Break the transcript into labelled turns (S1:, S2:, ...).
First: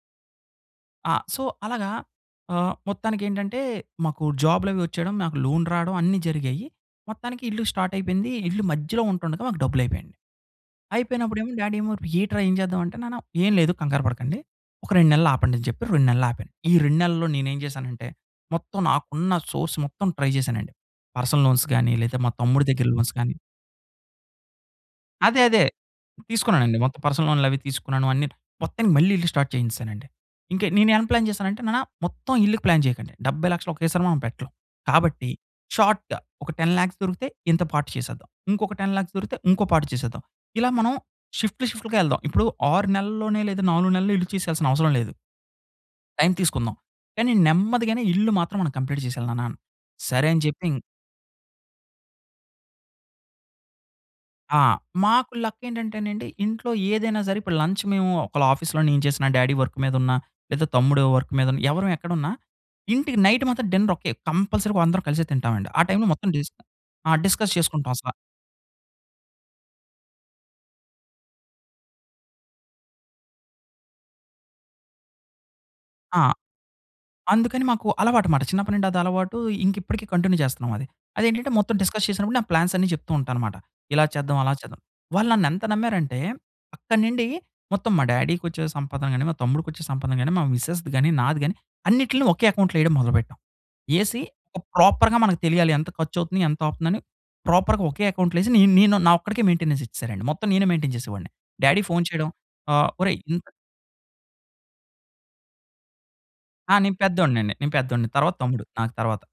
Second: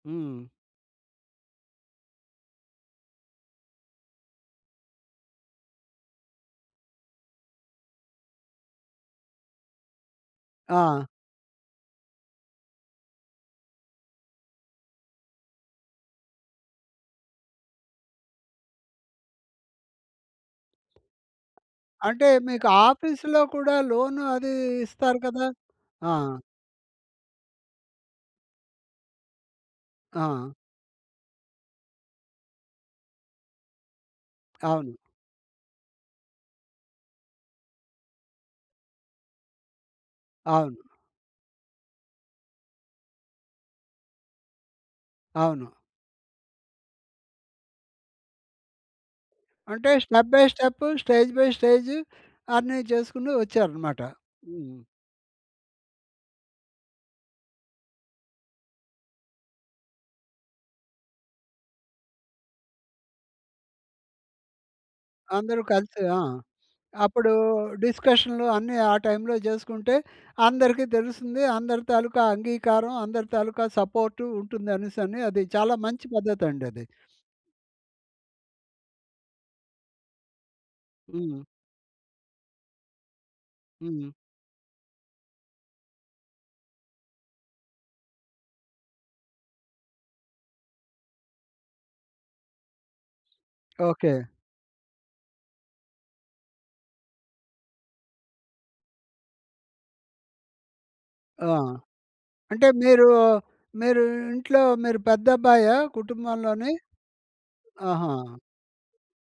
S1: హ్మ్.
S2: ఆ! సో, అలాగా ఆహ్, మొత్తానికెంటంటే, మాకు జాబ్‌లు అవి వచ్చేయడం, మాకు లోన్ రావడం, అన్నీ జరిగాయి. మొత్తానికి ఇల్లు స్టార్ట్ అయిపోయింది. ఇల్లు మధ్యలో ఉంటుండగా, మాకు డబ్బులు అయిపోయా‌యండి.
S1: ఆ!
S2: అయిపోయినప్పుడు ఏమో డ్యాడీ ఏమో, "ఏంట్రా ఏం చేద్దాం" అంటే, నాన్న ఏం లేదు కంగారు పడకండి. ఒక 2 నెలలు ఆపండి అని చెప్పి. 2 నెలలు ఆపాను. ఈ 2 నెలల్లో నేను ఏం జేసానంటే, మొత్తం నాకున్న సోర్స్ మొత్తం ట్రై జేసానండి. పర్సనల్ లోన్స్ గాని, లేదా
S1: అంటే,
S2: మా తమ్ముడి
S1: మీకు
S2: దగ్గర లోన్స్ కానీ.
S1: ఆఫీసు‌లో కూడా, లోన్ అది ఇస్తారు
S2: అదే,
S1: కదా?
S2: అదే.
S1: ఆ!
S2: తీసుకున్నానండి. మొత్తం పర్సనల్ లోన్‌లు అవి తీసుకున్నాను అన్ని. మొత్తానికి మళ్ళీ ఇల్లు స్టార్ట్ చేయించేసానండి.
S1: ఆ!
S2: ఇంక నేను ఏం ప్లాన్ జేసానంటే, నాన్న మొత్తం ఇల్లుకి ప్లాన్ చేయకండి. 70,00,000 ఒకేసారి మనం పెట్టలేం.
S1: అవును.
S2: కాబట్టి, షార్ట్‌గా ఒక, 10,00,000 దొరికితే, ఇంత పార్ట్ చేసేద్దాం. ఇంకొక 10,00,000 దొరికితే, ఇంకో పార్ట్ చేసేద్దాం. ఇలా
S1: అవును.
S2: మనం షిఫ్ట్‌లు, షిఫ్ట్‌లు‌గా యేళ్దాం. ఇప్పుడు 6 నెలల్లోనే, లేదా 4 నెలల్లో ఇల్లు చేసేయాల్సిన అవసరం లేదు.
S1: అవును.
S2: టైమ్ తీసుకుందాం. కానీ, నెమ్మదిగానే ఇల్లు మాత్రం మనం కంప్లీట్ చేసేయాలి నాన్న.
S1: అంటే,
S2: సరే,
S1: స్టెప్
S2: అని
S1: బై
S2: చెప్పి ఇం
S1: స్టెప్, స్టేజ్ బై స్టేజ్, అన్ని చేసుకుంటూ వచ్చారనమాట.
S2: ఆ!
S1: హుహు.
S2: మాకు లక్ ఏంటంటేనండి, ఇంట్లో ఏదైనా సరే, ఇప్పుడు లంచ్ మేము ఒకవేళ ఆఫీస్‌లో నేను చేసిన, డ్యాడీ వర్క్ మీద ఉన్నా, లేదా తమ్ముడు వర్క్ మీద ఉన్నా, ఎవ్వరం ఎక్కడున్నా ఇంటికి నైటు మాత్రం డిన్నర్ ఒకటే. కంపల్సరీగా అందరం కలిసి
S1: అందరు
S2: తింటామండి. ఆ
S1: కలిసి
S2: టైమ్‌లో
S1: ఆ!
S2: మొత్తం డిస్ ఆ!
S1: అప్పుడు
S2: డిస్కస్ చేసుకుంటాం అసలా.
S1: డిస్కషన్‌లు అన్ని ఆ టైమ్‌లో చేసుకుంటే, అందరికి తెలుస్తుంది. అందరి తాలూకా అంగీకారం, అందరి తాలూకా సపోర్టు ఉంటుంది అనేసి అని. అది చాలా మంచి
S2: ఆ!
S1: పద్ధతి అండి అది.
S2: అందుకని మాకు అలవాటు అనమాట. చిన్నప్పటి నుండి అది అలవాటు. ఇంకా ఇప్పటికి కంటిన్యూ చేస్తున్నాం అది. అది
S1: హ్మ్.
S2: ఏంటంటే, మొత్తం డిస్కస్ చేసినప్పుడు, నా ప్లాన్స్ అన్ని చెప్తూ ఉంటా అనమాట. ఇలా
S1: హ్మ్.
S2: చేద్దాం, అలా చేద్దాం. వాళ్ళు నన్ను ఎంత నమ్మారంటే, అక్కడి నుండి మొత్తం మా డ్యాడీకొచ్చే సంపాదన గాని, మా తమ్ముడికి వచ్చే సంపాదన గాని, మా మిసెస్‌ది గాని, నాది గాని అన్నిట్లని ఒకే అకౌంట్‌లో వేయడం మొదలుపెట్టాం.
S1: ఓకే.
S2: యేసీ, ఒక ప్రాపర్‌గా మనకు తెలియాలి ఎంత ఖర్చు అవుతుంది, ఎంత అవుతుంది అని ప్రాపర్‌గా ఒకే అకౌంట్‌లో యేసి, నే నేను నా ఒక్కడికే మెయింటెనెన్స్ ఇచ్చేసారండి. మొత్తం నేనే మెయింటైన్ చేసేవాడిని.
S1: ఆ!
S2: డ్యాడీ ఫోన్ చేయడం.
S1: అంటే
S2: ఆహ్,
S1: మీరు,
S2: ఒరేయ్ ఇంత
S1: మీరు ఇంట్లో మీరు పెద్దబ్బాయ? కుటుంబంలోని.
S2: ఆ! నేను పెద్దోడిని అండి. నేను పెద్దోడిని.
S1: ఆహా!
S2: తర్వాత తమ్ముడు నాకు తరువాత.